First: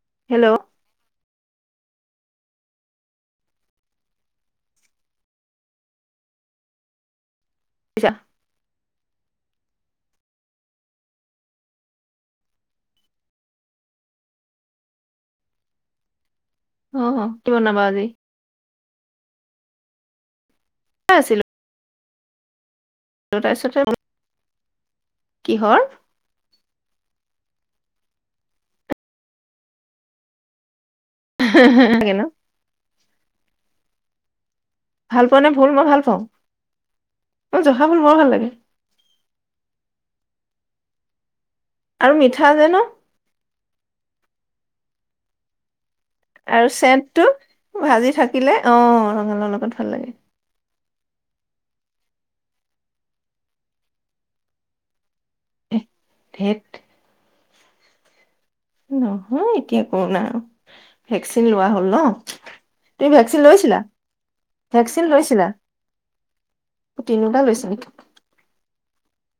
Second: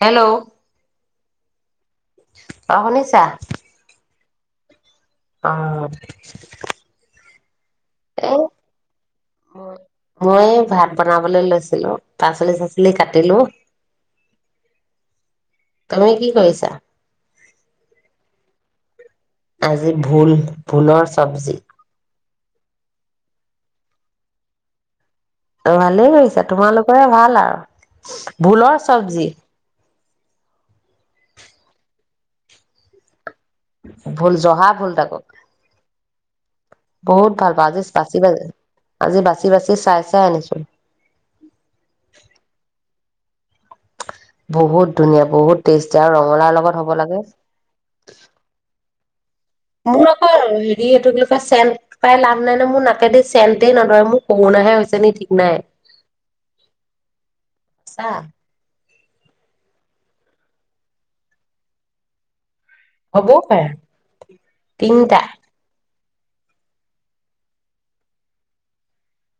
Hello hello অ' শুনিছা অ আতচা মই মই ভাত বনাবলৈ লৈছিলো পাচলি চাচলি কাটিলো তুমি কি কৰিছা? অ কি বনাবা আজি আজি ভোল ভুলৰ চব্জি জটাই চটাই অ ভালেই কৰিছা তোমালোকৰে ভাল আৰু ভোলৰ চব্জি হা হা ভাল লাগে ন ভোল জহা ভোল তাকো ভাল পোৱা নে ভুল মই ভাল পাওঁ বহুত ভাল মোৰ পাও জহা আজি ভুল বৰ বাচি ভাল বা লাগে আজি বাচি বাচি চাই চাই আনিছো। হয় আৰু মিঠা যে ন বহুত ধুনীয়া বহুত টেষ্ট আৰু চেন্টটো ভাজি থাকিলে অ লগত ভাল লাগে। চেন্ট পাই লাভ নাই ন মোৰ নাকেদি চেণ্টে নধৰে মোৰ কৰুণাহে হৈছে নি ঠিক ধেত'। চা নহয় এতিয়া কৰুণা ভেকচিন লোৱা হ'ল ন তুমি হ'বও ভেকচিন পাৰে লৈছিলা ভেকচিন তিনিটা লৈছিলা তিনিওটা লৈছে নেকি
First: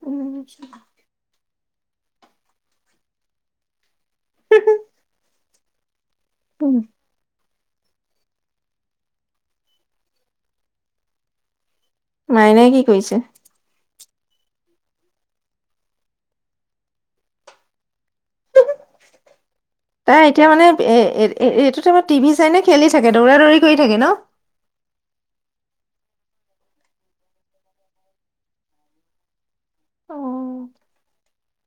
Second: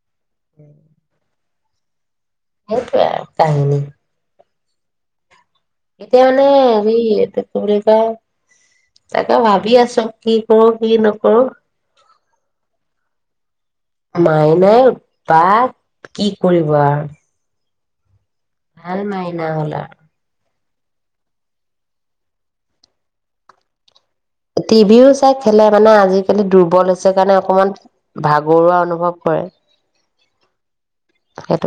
ওম সেইটোৱে আৰু কাহিনী হোহু এতিয়া মানে হেৰি কি বুলি কয় তাকে ভাবি আছো কি কৰো কি নকৰো মাইনাই কি কৰিছে মাই নাই বা কি কৰিব আৰু ভাল মাইনা হল আৰু। এ এ এইটো টাইমত টিভি চাই নে খেলি থাকে দৌৰা দৌৰি কৰি থাকে ন? টিভিও চাই খেলে মানে আজিকালি দুৰ্বল হৈছে কাৰণে অকমান ভাগৰুৱা অনুভৱ কৰে অ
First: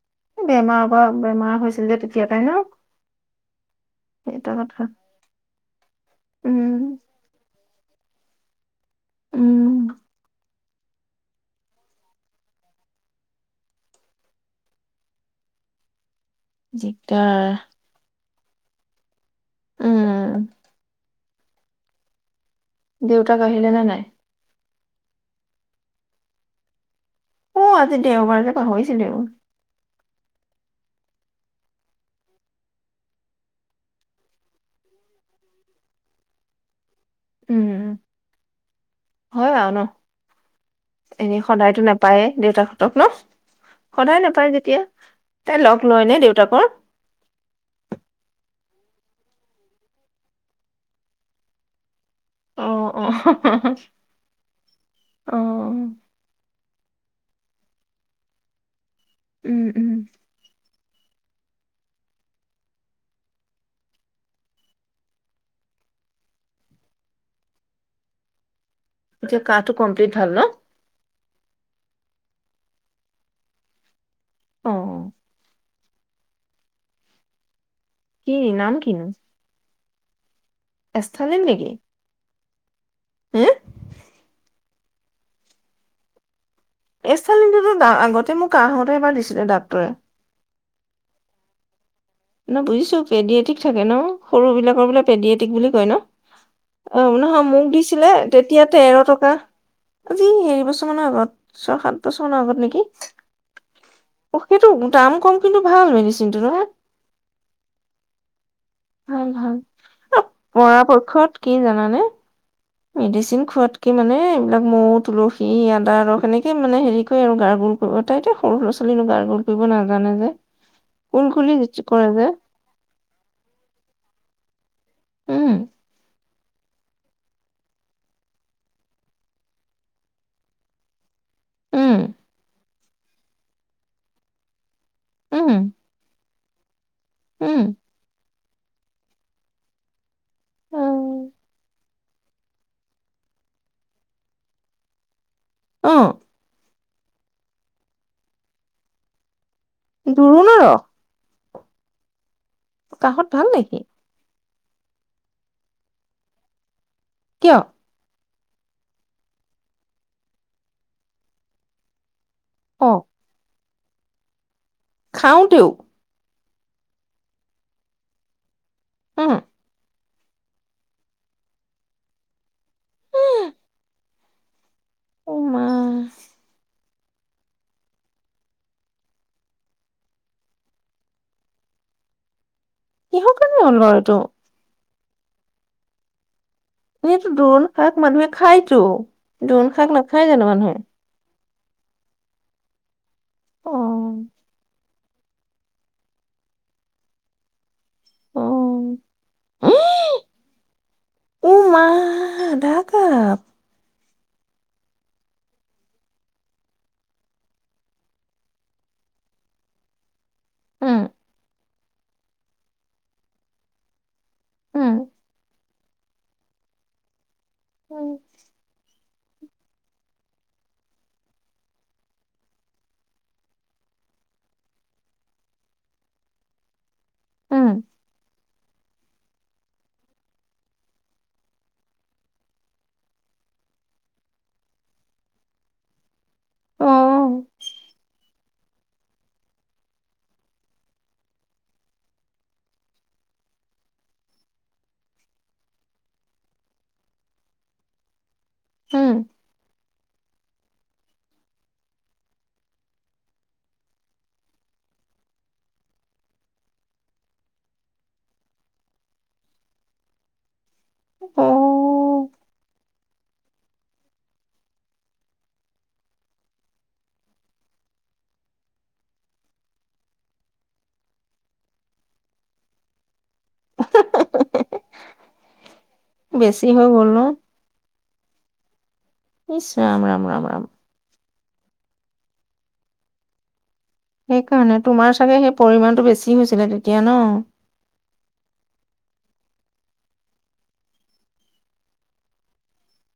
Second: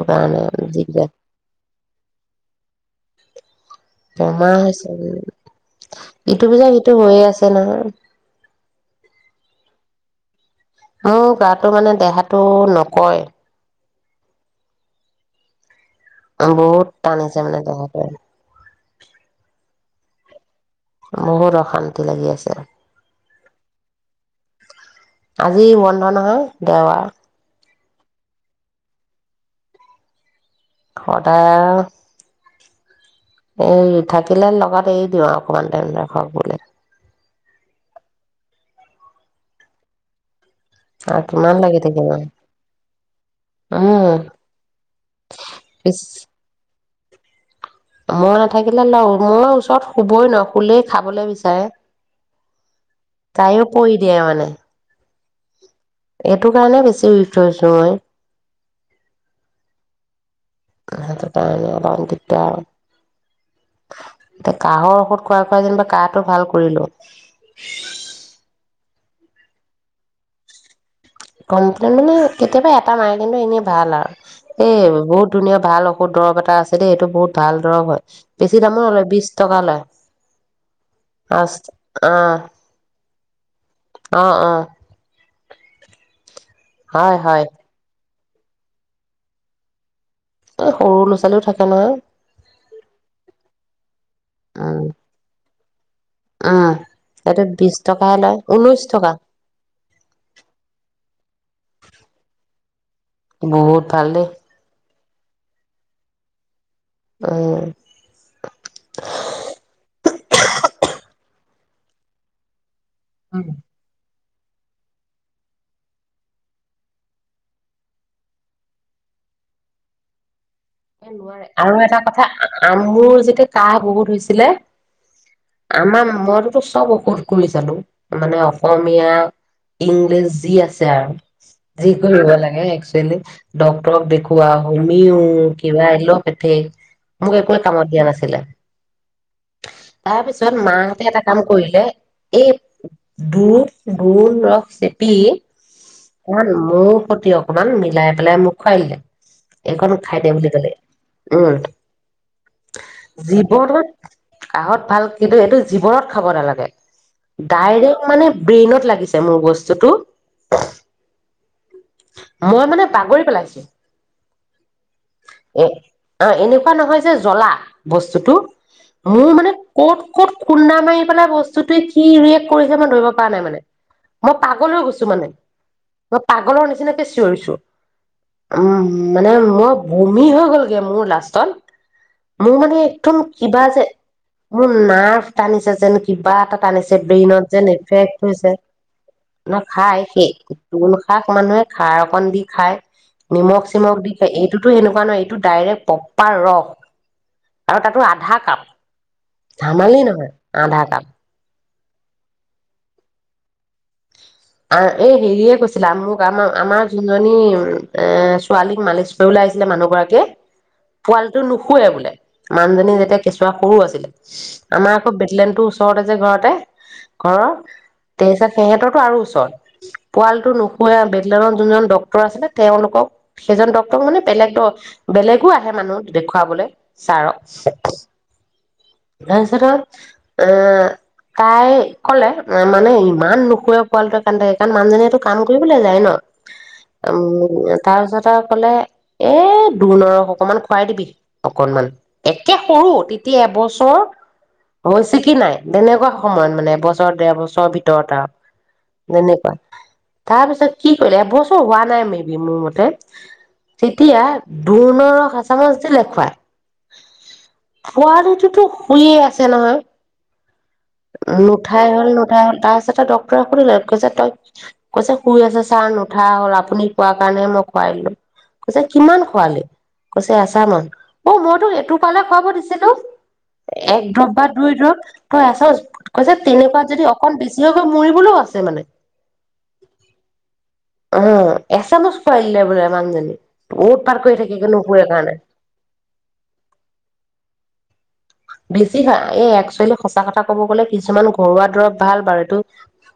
কাৰণে বেমাৰৰ পৰা যিবিলাক বেমাৰ হৈছিল যে তেতিয়া তেই ন বমা সেইটো কথা হৈছে উম ইটো পিজা সিটো উম হৈয়ে আছে নহয়। উম মোৰ গাতো মানে দেহাটো নকয়। বহুত টানিছে দিগদাৰ মানে দেহাটো উম বহুত অশান্তি লাগি আছে দেউতা আহিলে নে নাই আজি বন্ধ নহয় দেউবাৰ অ আজি দেওবাৰেলৈ পাহৰিছিলোও সদায় আৰু। এ থাকিলে লগত এৰি দিওঁ অকমান টাইম ৰাখক বোলে। উম উ হয় আৰু ন আৰু এনে কিমান লাগি সদায়তো থাকিব নাপায়ে দেউতাক হঁতক ন উম সদায় নাপায় যেতিয়া, তাই লগ পিছ লয় ন দেউতাকৰ। মই নাথাকিলে লওঁ মই ওচৰত শুবই নোৱাৰ খুলেই খাবলৈ বিচাৰে অ অ তাযো পই দিয়া মানে অ এইটো। গে বেছি উঠছো মই। উম উম সেইটো তণে অল তেতিয়া এতিয়া কাহৰ ঔষধ খোৱা খোৱা যেনিবা কাহটো ভাল কৰিলো। এতিয়া কটো কমপ্লিট ভাল ন। কমপ্লেইন মানে কেতিয়াবা এটা মাৰে কিন্তু এনেই ভাল আৰু এ অ বহুত ধুনীয়া ভাল অ বহুতৰ এ আছেই এইটো বহুত ভাল ধৰ হয় কি বেছি নাম দামো কিনো নলয় বিশ টকা লয়। এষ্টালিন নেকি আছা অ হে অ অ হয়, এই হয়। চালীতো আগত তে মোক কাহ হওঁতে এবাৰ দিছিলে ডাক্তৰে। সৰু ল'ৰা-ছোৱালীও থাকে নহয়। ন বুজিছো পেডিয়ে ঠিক থাকে ন সৰু উম, বিলাকৰ বোললে পেডিয় এ। তিক বুলি কয় ন? উম। অ এইটো নহয় মোক বিশ দিছিলে টকাহে লয়, তেতিয়া ঊনৈশ তেৰ টকা আজি এৰি বছৰ মানৰ আগত ছয় সাত বছৰ মানৰ আগত নেকি? বহুত ভাল দেই। অ সেইটো দাম কম কিন্তু ভাল মেডিচিনটো ন। অ। ভাল ভাল পৰাপক্ষত কি জানানে? মেডিচিন খোৱাতকে মানে? এইবিলাক মৌ তুলসী আদা ৰস স এনেকে মানে হেৰি কৰে আৰু গাৰ গোল কৰিব তাই এয়া সৰু স'ৰা ছোৱালীনো গাৰ গোল কৰিব নাজানে যে এ নোৱাৰে কুলকুলি আৰু এটা কৰে যে কথা আ মোৰ যেতিয়া কাহ বহুত হৈছিলে উম আম মোৰ চব ঔষধ কৰি চালো মানে অসমীয়া ইংলিছ যি আছে আৰু যি উম কৰিব লাগে ডক্টৰক দেখুৱা উমি অ উম পলো পতে মোক একোে উম কামত দিয়া নাছিলে তাৰপিছত অ মাহঁতে এটা কাম কৰিলে এই দুপ দল ৰস চেপি অ কোক প্ৰতি অকমান মিলাই পেলাই মোক খুৱাই দিলে এখনো খাইতে বুলি জোৰোণৰ ত আঠ ৰস কাহঁত ভাল জিপ নেকি? কাঁহত ভাল কিন্তু এইটো জীৱনত খাব নালাগে কিয়? ডাইৰেক্ট মানে ব্ৰেইনত লাগিছে মোৰ বস্তুটো মই মানে অ', বাগৰি পেলাইছো এ অ খাওঁতেও এনে নহয় যে জ্বলা বস্তুটো মোৰ উম, মানে ক'ত ক'ত খুন্দা মাৰি পেলাই বস্তুটোৱে কি ৰিয়েক্ট কৰিছে মই ধৰিব পৰা নাই মানে মই পাগল গুছো মানে অ', মা মই পাগলৰ নিচিনা কেনেকে চিঞৰিছ উম মানে মই বমি হৈ গ'লগে মোৰ লাষ্টত মোৰ মানে একদম কিহৰ কাৰণে কিবা হ'ল যে বাৰু এইটো? মোৰ নাৰ্ভ টানিছে যেন কিবা এটা টানিছে এনেইতো ব্ৰেইনত দোৰোণ যেন শাক এফেক্ট মানুহে হৈছে খায়তো, ন দোৰোণ শাক খাই নাখায় জানো মানুহে? সেইুণ শাক মানুহে খাৰ অকণ দি খাই নিমখ চিমখ দি অ', খায় এইটোতো সেনেুৱা ন এইটো ডাইৰেক্ট পপাৰ ৰস আৰু তাতো আধা কাপ অ', ধামালি নহয় আধা কাপ ও মা আধা কাপ আ এই হেৰিয়ে কৈছিলা মোক আমাৰ আমাৰ যোনজনী এ ছোৱালীক মালেশপ ওলাই আহিছিলে মানুহ গৰাকীয়ে উম, পোৱালটো নুখ নুখুৱেৰে বোলে মানুজনী যেতিয়া কেঁচুৱা সৰু আছিলে উম, আমাৰ আকৌ বেটলেন টো চতে যে ঘৰতেে ঘৰত উম, তাৰ পিছত সিহঁতৰতো আৰু পোৱালটো নখু বেলত যোনজন ডক্তৰ আছিলে তেওঁলোকক সেইজন ডক্তৰ মানে বেলেগ বেলেগ আহে মানুহ দেখুৱাবলৈ চাৰ উম, তাৰপিছত এ তাই কলে মানে ইমান নুখোৱ সোৱালোৱে কাম থাকে কাৰণ মানুহজনীয়ে এইটো কাম কৰিবলৈ যায় ন অ', উম তাৰপিছত কলে এ দ নৰস অকনমান খুৱাই দিবি অকনমান একে সৰু তেতিয়া এবছৰ হৈছে কি নাই তেনেকুৱা সময়ত মানে এবছৰ ডৰ বছৰৰ ভিতৰত আৰু উম, ধন্যবাদ তাৰ পিছত কি কৰিলে এবছৰ হোৱা নাই মে বি মোৰ মতে তেতিয়া দুোৰ্ণ হচামছ যে দেখুৱায় পোৱালিটোতো শুইে আছে নহয় নুঠাই হ'ল অ', নুঠাই হ'ল তাৰপিছত পু কৰিলা কৈছে তই কৈছে শুই আছ ছাৰ নুঠা হল আপুনি কোৱাৰ কাৰণেহে মই খোৱাই দলো কৈছে কিমান খোৱালি কৈছে এচামামান অঁ মইতো এইটো পালে খুৱাব দিছিলো এক দ্ৰৱ বা দুই দ্ৰৱ তই আছ কৈছে বেছি তেনেকুৱাত হৈ গ'ল যদি ন? অকন বেছি হৈ গৈ মৰিবলৈও আছে মানে নিশ্চ ৰাম ৰাম ৰাম ৰাম অঁ এচামুচ খোৱাই দিলে বোলে মানুজনী সেইকাৰণে তোমাৰ চাগে সেই পৰিমাণটো বেছি হৈছিলে তেতিয়া ন বেছি খা এই একচুৱেলি সঁচা কথা কব গ'লে কিছুমান ঘৰুৱা দৰব ভাল বাৰু এইটো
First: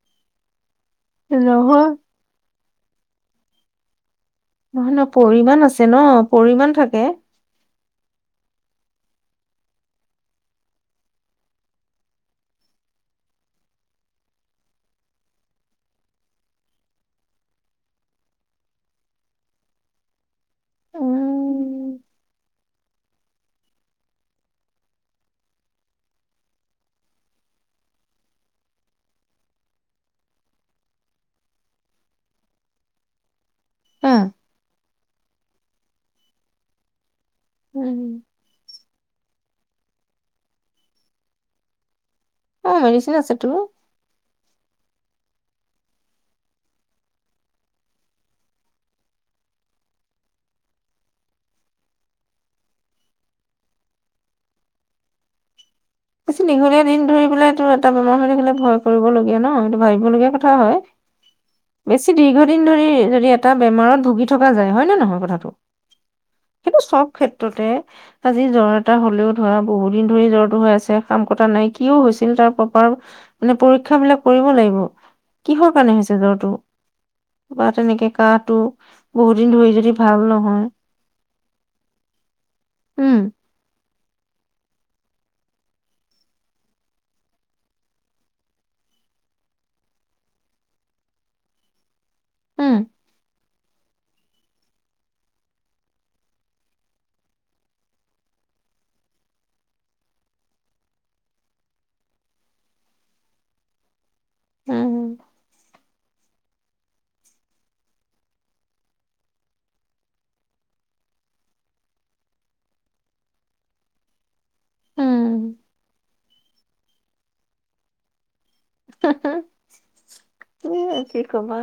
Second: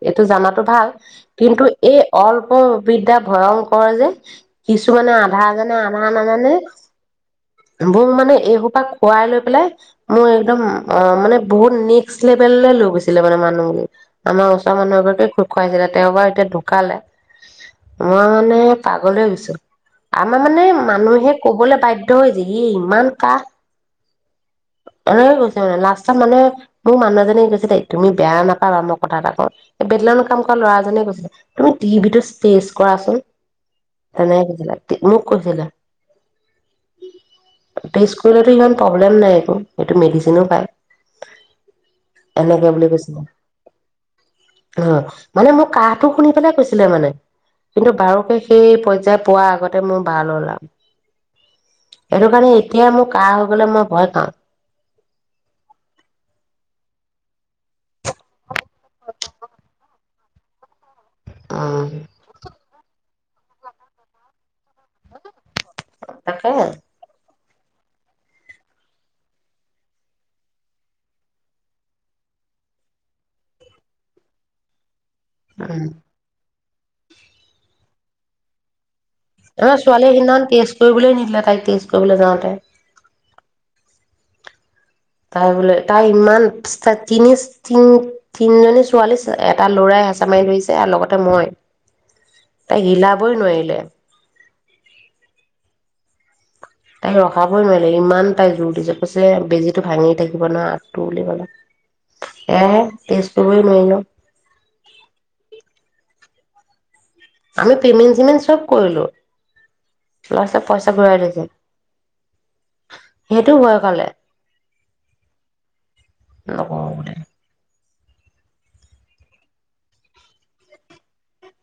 এইটো জাতো ভাল নহয়, কিন্তু নহয়, এই অল্প বিদ্যা ভয়ংকৰ যে কিছু নহয় মানে আধা পৰিমাণ জানে আছে ন, আধা নাজানে পৰিমাণ থাকে। মোক মানে এইসোপা খুৱাই লৈ লে মোৰ একদম আহ মানে বহুত নেক্স লেভেল লৈ গৈছিলে মানে মানুহ আমাৰ ওচৰৰ মানুহ এগৰাকে খোজ খুৱাইছিলে তেওঁবাৰ এতিয়া ঢুকালে মই মানে পাগলে গৈছো আমাৰ মানে মানুহে কবলৈ উম, বাধ্য় হৈছে ইি ইমান কাহ অঁ গৈ মানে লাষ্ট মানুে মোৰ মানুহ এজনে গৈছিলে তুমি বেয়া নাপাবা মই কথা এটা ক বেলউ কাম কৰা ল'ৰাজনে কৈছিলে তুমি টিভিতো কৰাচোন আহ, [inaudible] মোক কৈছিলে উম। স্কুল প্ৰব্লেম নাই মেডিচিন প এনেকে অ', বুলি বুলি মেডিচিন কৈছে আছেতো। অঁ মানে মোৰ কাহটো শুনি পেলাই কৈছিলে মানে কিন্তু বাৰুকে সেই পৰ্যায় পোৱাৰ আগতে মই ব লৈ ওলাম সেইটো কাৰণে এতিয়া মোৰ কাহ হৈ গলে মই ভয় খাওঁ বেছি দীঘলীয়া দিন ধৰি পেলাই টো এটা বেমাৰ হৈ থাকিলে ভয় কৰিবলগীয়া ন ভাবিবলগীয়া কথা হয়। উম বেছি দীৰ্ঘদিন ধৰি যদি এটা বেমাৰত ভুগি থকা যায় হয় নে নহয় কথাটো তাকেই ততে আজি জ্বৰ এটা হলেও ধৰা বহুত দিন ধৰি জ্বৰটো হৈ আছে কাম কটা নাই কিয় হৈছিল তাৰ প্ৰপাৰ মানে পৰীক্ষা বিলাক কৰিব লাগিব। কিহৰ উম কাৰণে হৈছে জ্বৰটো বা তেনেকে কাহটো বহুত দিন ধৰি আমাৰ যদি ছোৱালীয়ে ভাল সিদিনাখন নহয় টেষ্ট কৰিবলৈ নিদিলে তাইক টেষ্ট কৰিবলৈ যাওঁতে উম, তাই বোলে তাই ইমান তিনি তিন তিনিজনী ছোৱালী এটা লৰাই হেঁচা মাৰি ধৰিছে আৰু লগতে মই উম, তাই হিলাবই নোৱাৰিলো। পলেে [unintelligible] তাই ৰখাবই নোৱাৰিলে ইমান তাই জোৰ দিছে কৈছেলে বেজিটো ভাঙি থাকিব না আগটো বুলি কলে সেয়ে তেজ কৰিবই নোৱাৰিলো উম আমি পেমেণ্ট চিমেণ্ট চব কৰিলো ল'ৰা ছোৱীয়ে পইচা ঘূৰাই দিছে সেইটো হোৱা কালে উম। ন ক কি আছে? কবা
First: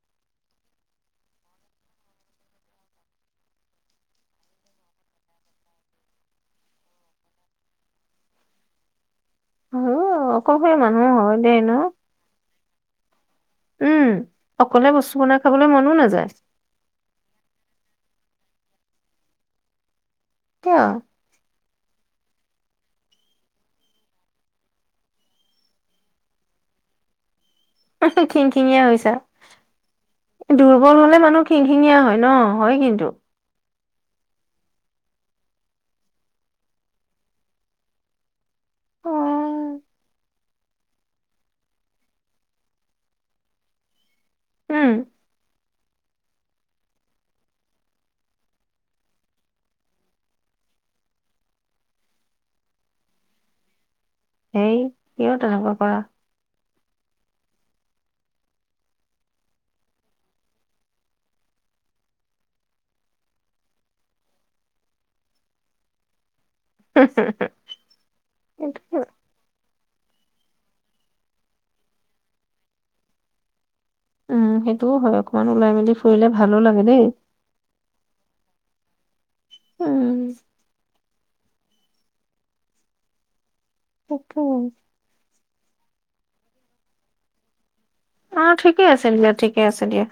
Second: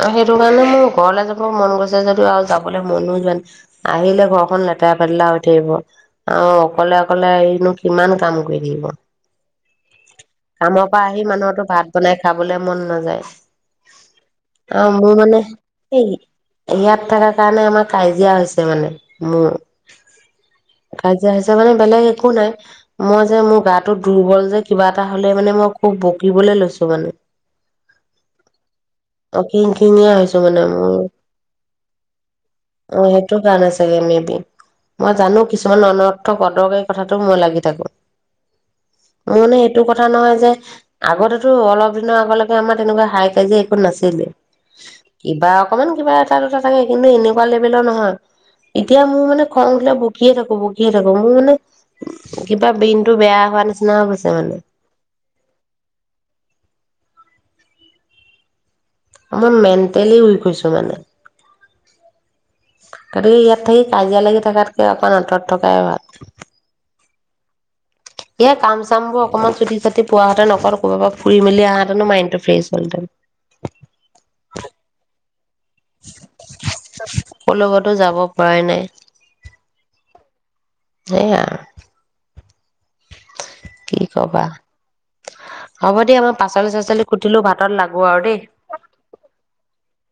আৰু সেইটো কাৰণে মোৰ ঘৰলৈ যাব মন গৈছে যদিও আৰু যাবলৈ মনো যান আহিলে ঘৰখন লেতেৰা ফেতেৰা হৈ থাকিব আৰু অকলে অকলে আহিনো কিমান কাম কৰি থাকিব হয় অকলশৰীয়া কামৰ মানুহ পৰা আহি হয় দেই মানুহো ন ভাত বনাই খাবলে মন নাযায় উম অকলে অ' মোৰ বস্তু বনাই মানে খাবলৈ মনো নাযায় ইয়াত থকা কাৰণে আমাৰ কাজি দিয়া হৈছে মানে মোৰ কিয় কাজিয়া হৈছে মানে বেলেগ একো নাই মই যে মোৰ গাটো দুৰ্বল যে কিবা এটা হলে মানে মই খুব বকিবলে লৈছো মানে উ [unintelligible] খিংখিঙীয়া হৈছা অ খিংখিঙীয়া হৈছো মানে মোৰ দুৰ্বল হলে মানুহ খিংখিঙীয়া হয় ন হয় অ কিন্তু সেইটো [unintelligible] মই জানো কিছুমান অনৰ্থক অদৰকাৰী কথাটো মই লাগি থাকো অ মানে এইটো কথা কথা নহয় যে আগতেতো অলপ দিনৰ আগলৈকে আমাৰ তেনেকুৱা হাই কাজিয়া [unintelligible] নাছিলে উম কিবা অকমান কিবা এটা দুটা থাকে কিন্তু এনেকুৱা লেভেলৰ নহয় এতিয়া মোৰ মানে খং উঠেলে বকিয়ে থাকো বকিয়ে থাকো মোৰ মানে উ কিবা ব্ৰেইনতটো বেয়া হোৱা নিচিনা হৈছে। সেই কিয় তেনেকুৱা কৰা মই মেণ্টেলি উইক হৈছো মানে গতিকে ইয়াত থাকি কাজিয়া লাগি থকাতকৈ অকণ আতৰত থকাই ভাল। হো-হো-হো। এ কাম চাম বোৰ অকমান চুটি ছাটি পোৱাহঁতে নক ক'ৰব পৰা ফুৰি মেলি আহহেঁতেনো মাইণ্ড ফ্ৰছ হ'লহঁতেন উম সেইটোওঁ হয় অকমান ওলাই মেলি ফুৰিলে ভালো লাগে দেই কলৈকতো যাব পৰাই নাই উম সেইয়া কি তাকে কবা? হব' দিয়া মই পাচলি চাচলি কুটিলো, ভাতত লাগ অ ঠিকে আছে দিয়া, ঠিকে আছে দিয়া।